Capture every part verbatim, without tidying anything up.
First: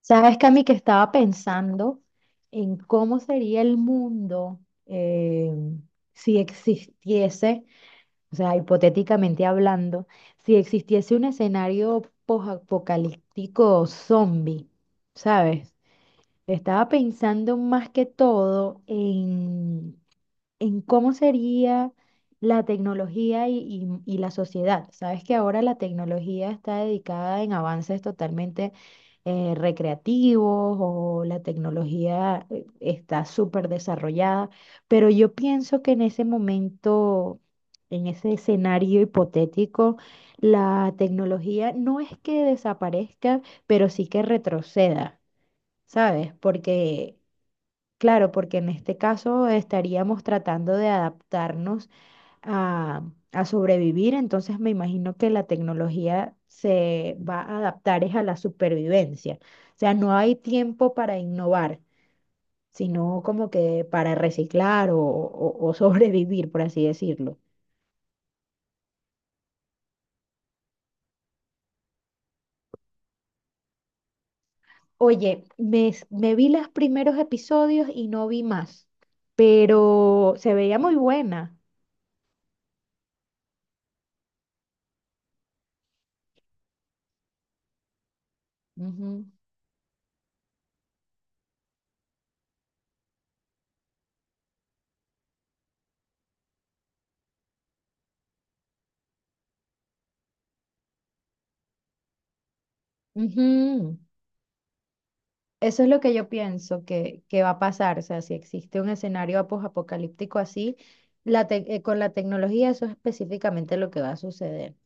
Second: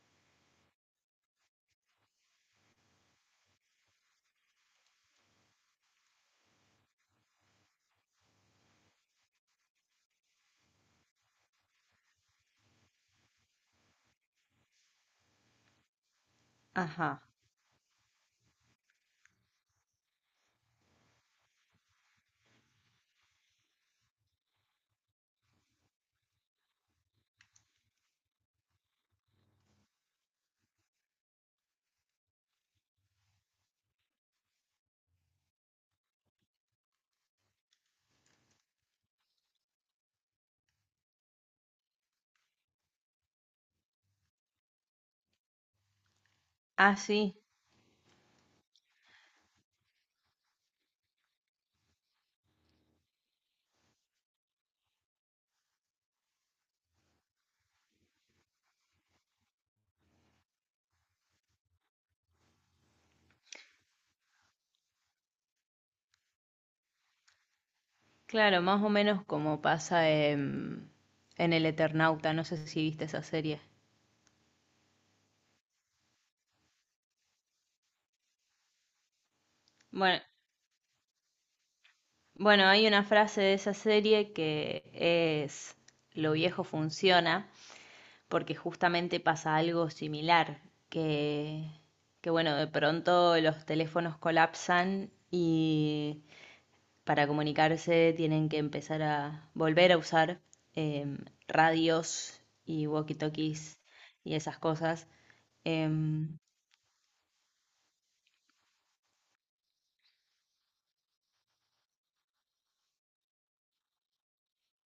Sabes, Cami, que estaba pensando en cómo sería el mundo eh, si existiese, o sea, hipotéticamente hablando, si existiese un escenario posapocalíptico zombie, ¿sabes? Estaba Ajá. pensando más que todo en en cómo sería la tecnología y, y- y la sociedad. Sabes que ahora la tecnología está dedicada en avances totalmente eh, recreativos o la tecnología eh, está súper desarrollada, pero yo pienso que en ese momento, en ese escenario hipotético, la tecnología no es que desaparezca, pero sí que retroceda, ¿sabes? Ah, Porque... sí. Claro, porque en este caso estaríamos tratando de adaptarnos a, a sobrevivir, entonces me imagino que la tecnología se va a adaptar es a la supervivencia. O sea, no hay tiempo para innovar, sino como que para reciclar o, o- o sobrevivir, por así decirlo. Claro, más o menos como pasa en, en El Eternauta. No sé si viste esa serie. Oye, me, s- me vi los primeros episodios y no vi más, Bueno, pero se veía muy buena. bueno, hay una frase de esa serie que es lo viejo funciona, porque justamente Ujú, pasa algo similar, que, que bueno, de pronto los teléfonos colapsan y para comunicarse tienen que empezar a volver a usar eh, radios y walkie-talkies ujú. y esas cosas. Eso es lo que yo Em, pienso que, que va a pasar. O sea, si existe un escenario apocalíptico así, la tec- eh, con la tecnología, eso es específicamente lo que va a suceder.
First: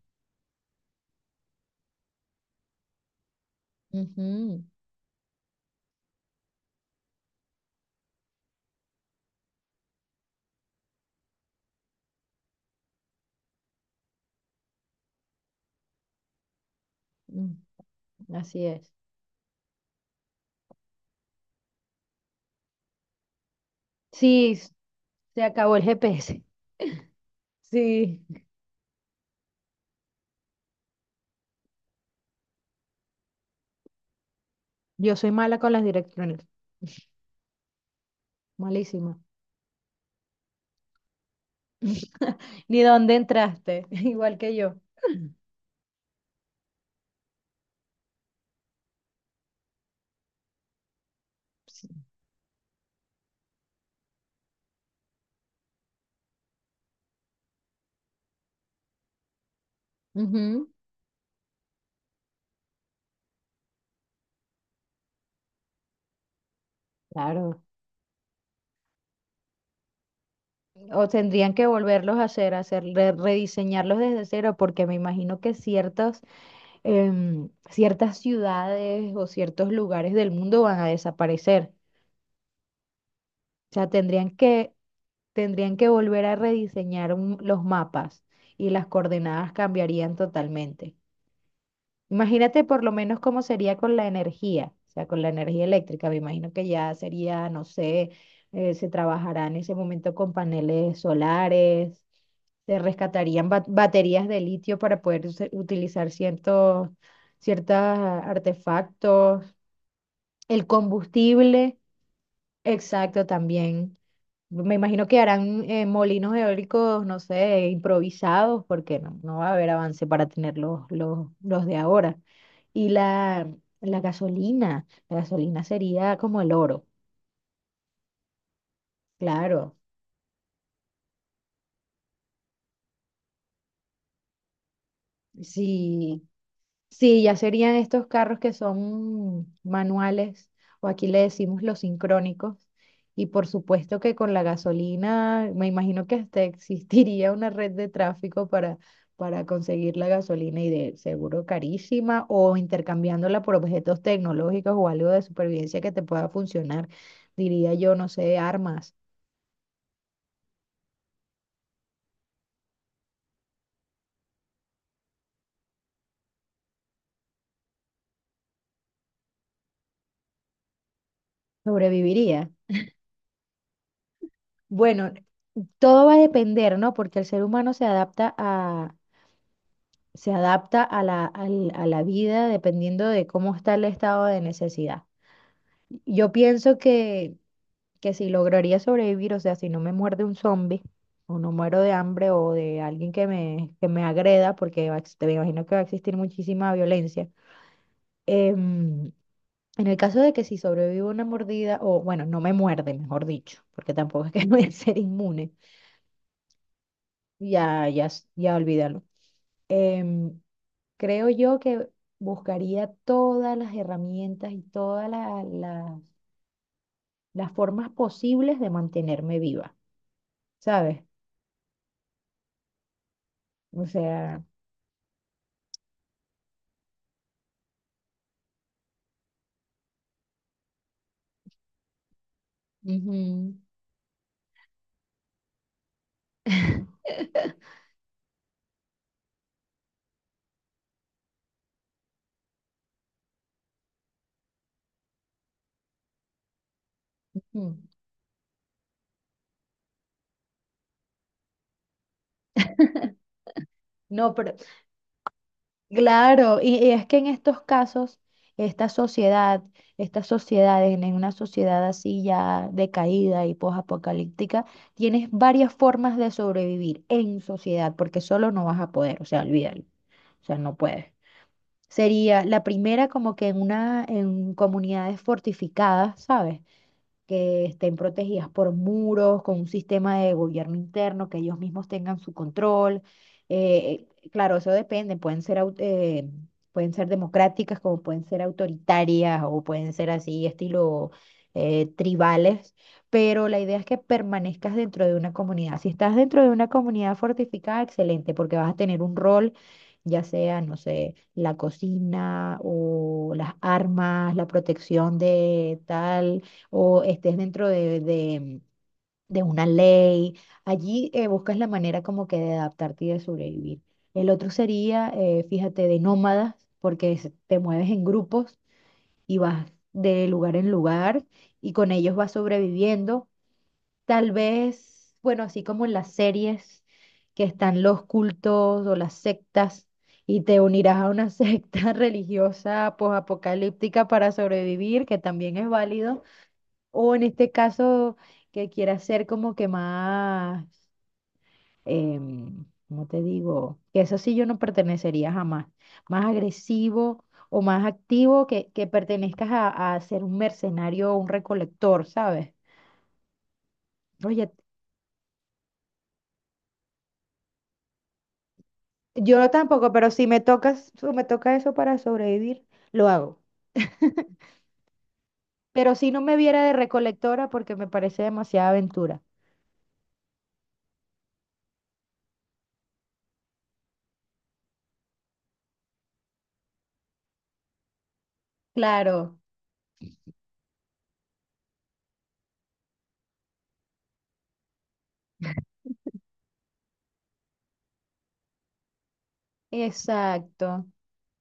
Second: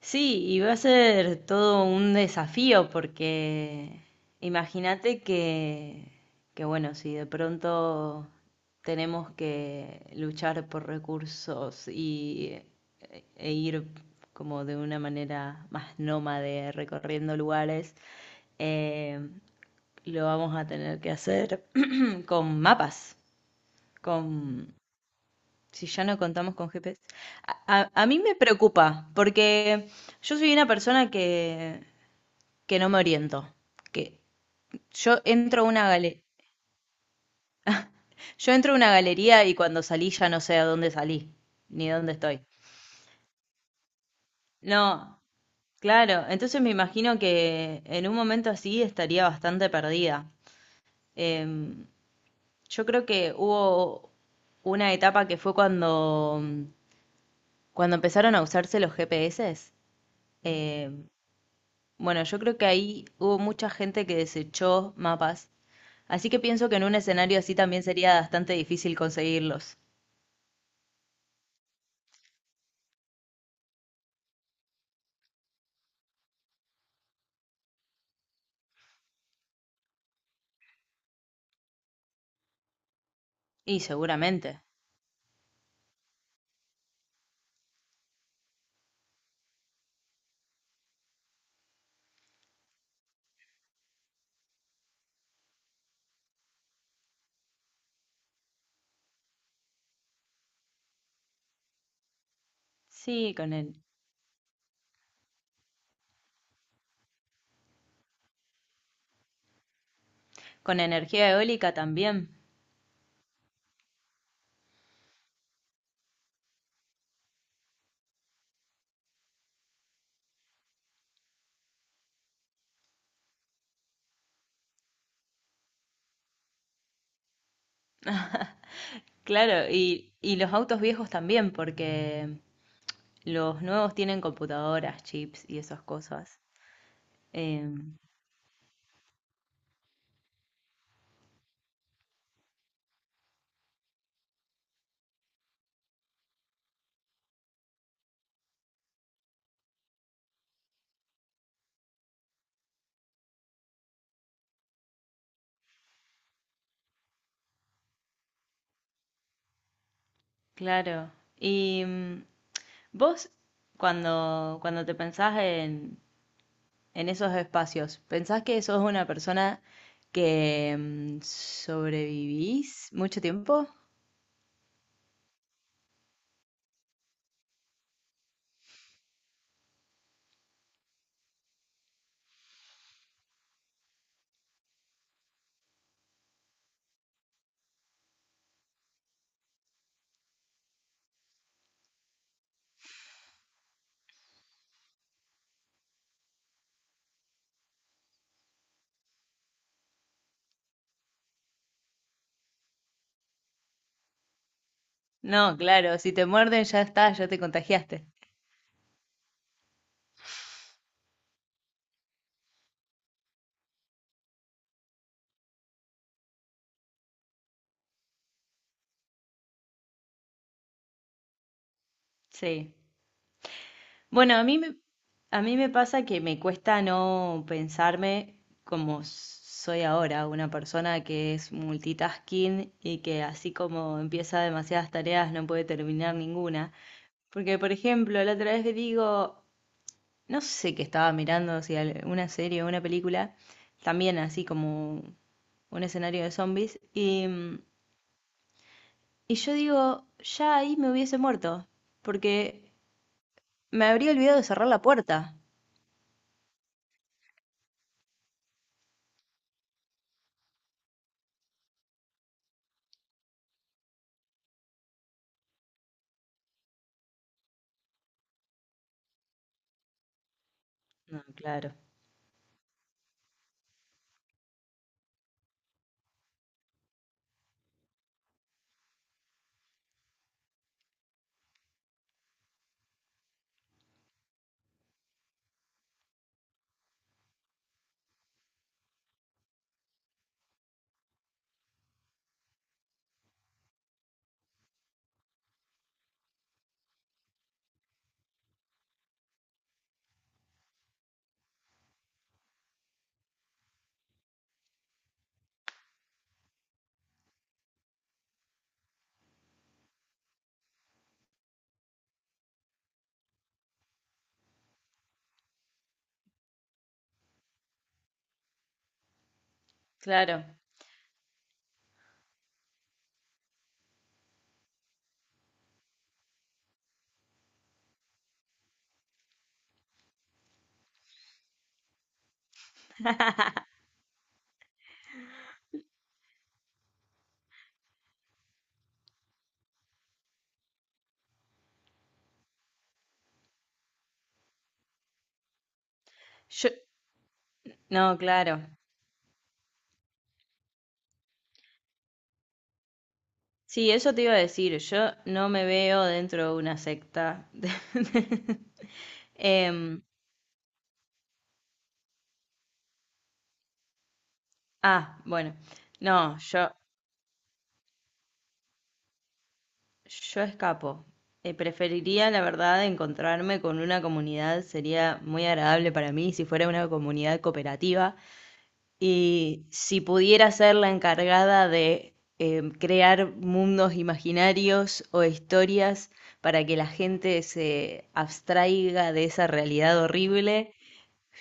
sí, y va a ser todo un desafío porque Ujú. imagínate que, que, bueno, si de pronto tenemos que luchar por recursos y eh, e ir como de una manera más nómade recorriendo mm, lugares, Así es. eh, lo vamos a tener que hacer con mapas, Sí, s- con... se acabó el Si ya no G P S. contamos con G P S. A, a- a mí Sí, me preocupa, porque yo soy una persona que, que no me oriento. Que yo yo soy mala entro a con las una galería. direcciones. Yo entro a una Malísima. galería y cuando salí ya no sé a dónde salí, ni dónde estoy. Ni dónde entraste, igual que yo. No, claro, entonces me imagino que en un momento así estaría bastante perdida. Em, Sí. Yo creo que hubo una etapa que fue cuando, cuando empezaron a usarse los G P S. Ujú, Eh, bueno, yo creo que ahí hubo mucha gente que desechó mapas, así que pienso que en un escenario así Claro. también sería bastante difícil conseguirlos. O tendrían que volverlos a hacer, hacer, re- rediseñarlos desde cero, porque me imagino que ciertos em, ciertas ciudades o ciertos lugares del mundo van a desaparecer. O Y sea, tendrían seguramente. que, tendrían que volver a rediseñar un- los mapas y las coordenadas cambiarían totalmente. Imagínate por lo menos cómo sería con la energía, o sea, con la energía eléctrica. Me imagino que ya sería, no sé, eh, se trabajará en ese momento con paneles solares. Se Sí, rescatarían con ba- el, baterías de litio para poder use- utilizar ciertos, ciertos artefactos. El con energía eólica combustible, también. exacto, también. Me imagino que harán eh, molinos eólicos, no sé, improvisados, porque no, no va a haber avance para tener los, los, los de ahora. Y la, la gasolina, la gasolina sería como el oro, Claro, claro. y, y los autos viejos también, porque los nuevos tienen computadoras, chips y esas Sí. cosas. Sí, ya serían Em, estos carros que son manuales, o aquí le decimos los sincrónicos. Y por supuesto que con la gasolina, me imagino que hasta existiría una red de tráfico para, para conseguir la gasolina y de seguro carísima, o intercambiándola por objetos tecnológicos o algo de supervivencia que te pueda funcionar, diría yo, no sé, armas. claro. Y mm, vos, cuando, cuando te pensás en, en esos espacios, ¿pensás que sos una persona que mm, Sobreviviría. sobrevivís mucho tiempo? Bueno, todo va a depender, ¿no? Porque el ser humano se adapta se adapta a la, al- a la vida dependiendo de cómo está el estado de necesidad. Yo pienso que, que si lograría sobrevivir, o sea, si no me muerde un zombie, o no muero de hambre o de alguien que me, que me agreda, porque va a ex- me imagino que va a existir muchísima violencia. em, en el caso de que si sobrevivo a una mordida, o bueno, no me muerde, mejor dicho, porque tampoco es que voy a ser inmune, No, claro, si te muerden ya está, ya te ya, contagiaste. ya, s- ya olvídalo. Em, Creo yo que buscaría todas las herramientas y todas la- la- las formas posibles de mantenerme viva, ¿sabes? Sí. O Bueno, a sea, mí me, a mí me pasa que me cuesta no pensarme como soy ahora, una persona que es multitasking y que así ujú. como empieza demasiadas tareas no puede terminar ninguna. Porque, por ejemplo, la otra vez digo, no sé qué estaba mirando, si una serie o una película, también así como un escenario de zombies, y, mm, Mm. y yo digo, ya ahí me hubiese muerto, porque me habría No, olvidado de pero cerrar la puerta. claro, y, y es que en estos casos, esta sociedad, estas sociedades, en en una sociedad así ya decaída y posapocalíptica, tienes varias formas de sobrevivir en sociedad, porque solo no vas a poder, o sea, olvídalo, o sea, no puedes. No, claro, Sería la primera como que en una, en comunidades fortificadas, ¿sabes? Que estén protegidas por muros, con un sistema de gobierno interno, que ellos mismos tengan su control. Eh, eh, claro, eso depende, pueden ser, au- eh, pueden ser democráticas como pueden ser autoritarias o pueden ser así, estilo eh, tribales, pero la idea es que permanezcas dentro de una comunidad. Si estás dentro de una comunidad fortificada, excelente, porque vas a tener un rol. Ya sea, no sé, la cocina o las armas, la protección de tal, o estés dentro de, de- de una ley. Allí eh, buscas la manera como que de adaptarte y de sobrevivir. El otro sería, eh, fíjate, de nómadas, porque es- te mueves en grupos y vas de claro. lugar en lugar y con ellos vas sobreviviendo. Tal vez, bueno, así como en las series que están los cultos o las sectas y te unirás a una secta religiosa posapocalíptica para sobrevivir, que también es válido. O en este caso, que quiera ser como que más, em, ¿cómo te digo? Que eso sí yo no pertenecería jamás. Más Yo, agresivo o más no, activo claro. que, que pertenezcas a, a ser un mercenario o un recolector, ¿sabes? Sí, eso te iba a Oye, decir, yo no me veo dentro de una secta. yo no tampoco, Em, pero si me tocas, si me toca eso para sobrevivir, lo hago. ah, bueno, Pero si no me no, viera yo... de recolectora porque me parece demasiada aventura. Yo escapo. Eh, preferiría, la verdad, encontrarme con una comunidad. Sería muy agradable para mí si fuera una comunidad cooperativa. Claro, Y si pudiera ser la encargada de eh, crear mundos imaginarios o historias para que la gente se abstraiga de esa realidad horrible, exacto.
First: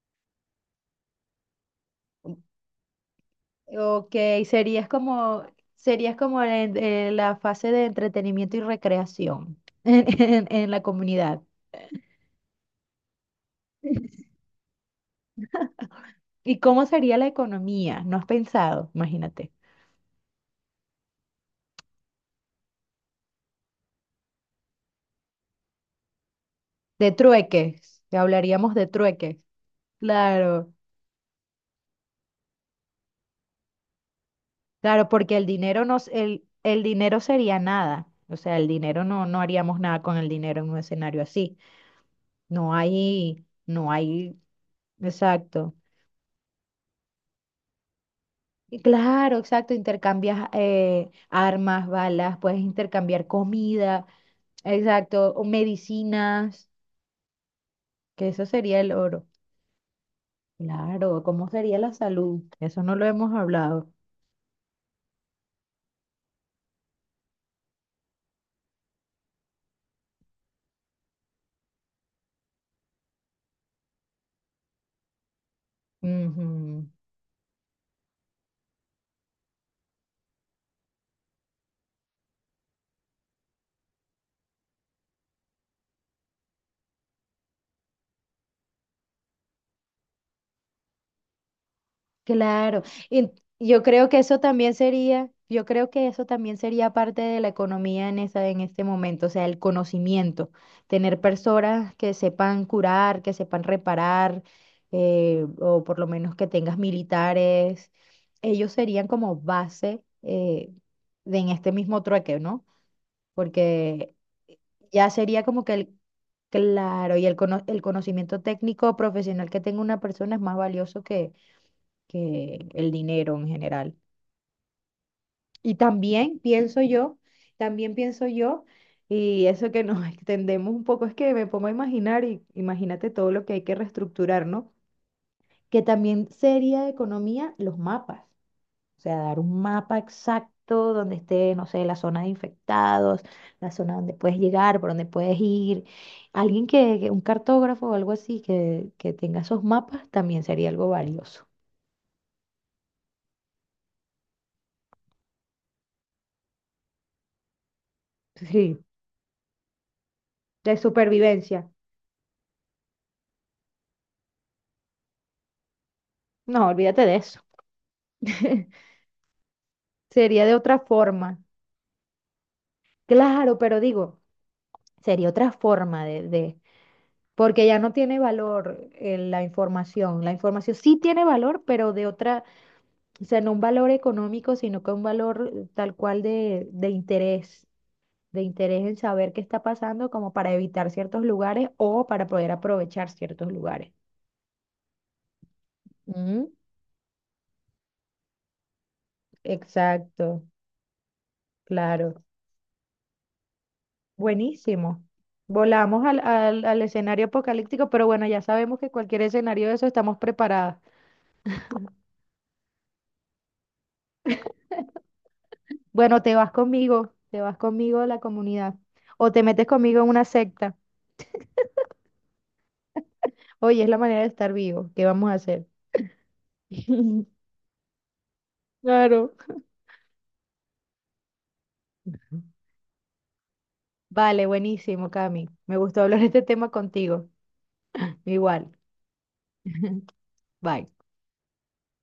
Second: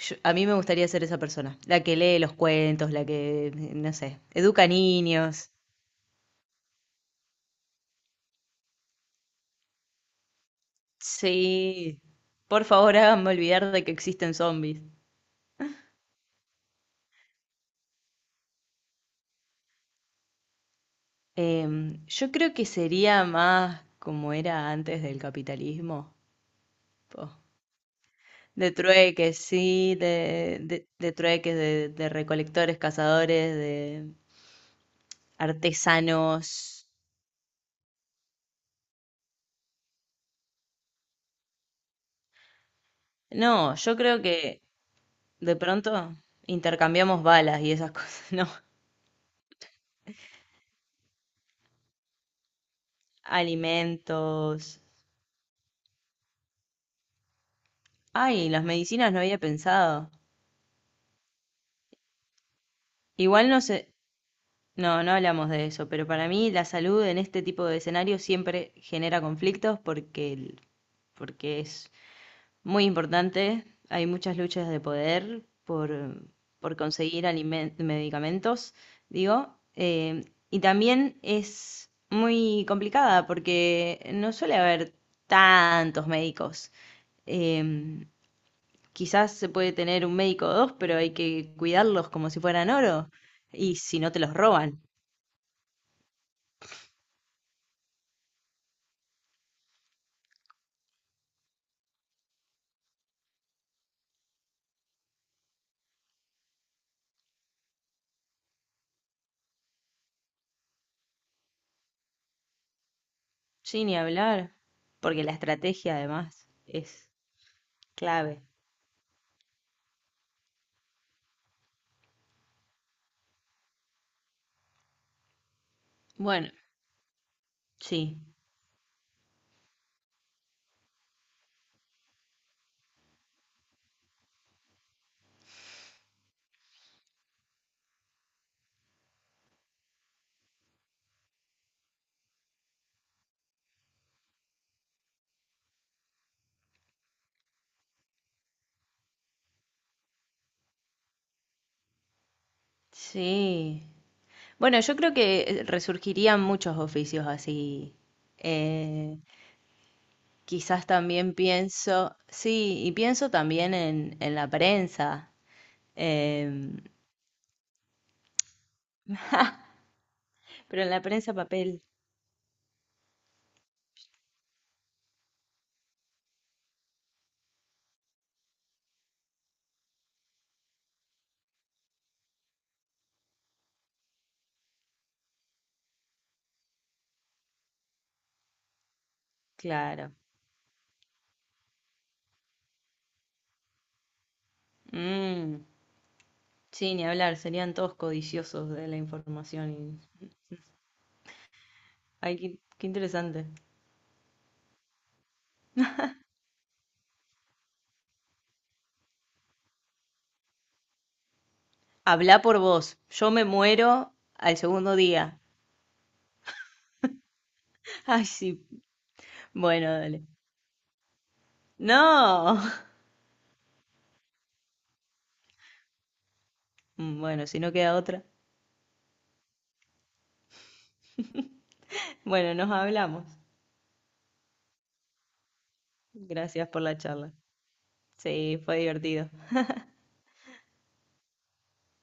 yo- a mí me gustaría ser esa persona. La que lee los cuentos, la que, no Ok, sé, educa serías como, niños. serías como en, eh, la fase de entretenimiento y recreación en, en- en la comunidad. Sí, por favor háganme olvidar de que existen zombies. ¿Y cómo sería la economía? ¿No has pensado? Imagínate. Em, yo creo que sería más como era antes del capitalismo, De po. trueques, ya De hablaríamos de trueques. trueques, sí, de, Claro, de, de trueques, de, de recolectores, cazadores, de claro, porque el dinero no, el, artesanos. el dinero sería nada. O sea, el dinero no, no haríamos nada con el dinero en un escenario así. No hay, No, no yo creo hay, que de exacto. pronto intercambiamos balas y esas cosas, ¿no? Y Claro, exacto, intercambias eh, armas, balas, puedes intercambiar comida, Alimentos. exacto, o medicinas, que eso Ay, las sería el medicinas no oro. había pensado. Claro, ¿cómo sería la salud? Eso no lo hemos Igual no hablado. sé. No, no hablamos de eso, pero para mí la salud en este tipo de escenarios siempre genera conflictos porque, el- porque es muy importante. Hay muchas luchas de poder por, por Ujú. conseguir alimen- medicamentos, digo. eh, y también es muy complicada porque no suele haber tantos médicos. Em, quizás se puede tener un médico o dos, pero hay que cuidarlos como si fueran Claro, oro. y Y yo si creo no que te los eso también roban. sería, yo creo que eso también sería parte de la economía en esa, en este momento, o sea, el conocimiento, tener personas que sepan curar, que sepan reparar, eh, o por lo menos que tengas militares, ellos serían como base eh, de en este mismo trueque, ¿no? Sí, ni Porque hablar, ya porque la sería como que estrategia el, además es claro, y el, cono- el conocimiento clave. técnico profesional que tenga una persona es más valioso que que el dinero en general. Y también Bueno, pienso yo, también sí, pienso yo, y eso que nos extendemos un poco es que me pongo a imaginar, y imagínate todo lo que hay que reestructurar, ¿no? Que también sería de economía los mapas, o sea, dar un mapa exacto donde esté, no sé, la zona de infectados, la zona donde puedes llegar, por donde puedes ir. Alguien que, que- un cartógrafo o algo así que, que tenga esos mapas también sería algo valioso. sí. Bueno, yo creo que resurgirían muchos oficios así. Sí, Eh, de quizás también supervivencia. pienso, sí, y pienso también en, en la prensa, No, em, olvídate de eso. Sería de otra pero en la prensa forma. papel, Claro, pero digo, sería otra forma de, de- porque ya no tiene valor eh, la información. La información sí tiene valor, pero de otra, o sea, no un valor económico, sino que un valor eh, tal cual de, de interés, de interés en saber qué está pasando claro. como para evitar ciertos lugares o para poder aprovechar ciertos lugares. Mm, Mm. sí, ni hablar, serían todos codiciosos de la información. Y- Exacto, claro. Ay, qué, qué interesante. Buenísimo. Volamos al, al, al escenario apocalíptico, pero bueno, ya sabemos que cualquier escenario de eso estamos preparadas. Habla por vos. Yo me muero al segundo día. Bueno, te vas conmigo, te vas conmigo a la Ay, sí. comunidad o te metes Bueno, conmigo en dale. una secta. No. Oye, es la manera de estar vivo. ¿Qué vamos a hacer? Bueno, si no queda otra. Claro. Bueno, nos hablamos. Vale, buenísimo, Cami. Me gustó hablar de este Gracias tema por la contigo. charla. Sí, Igual. fue divertido. Bye.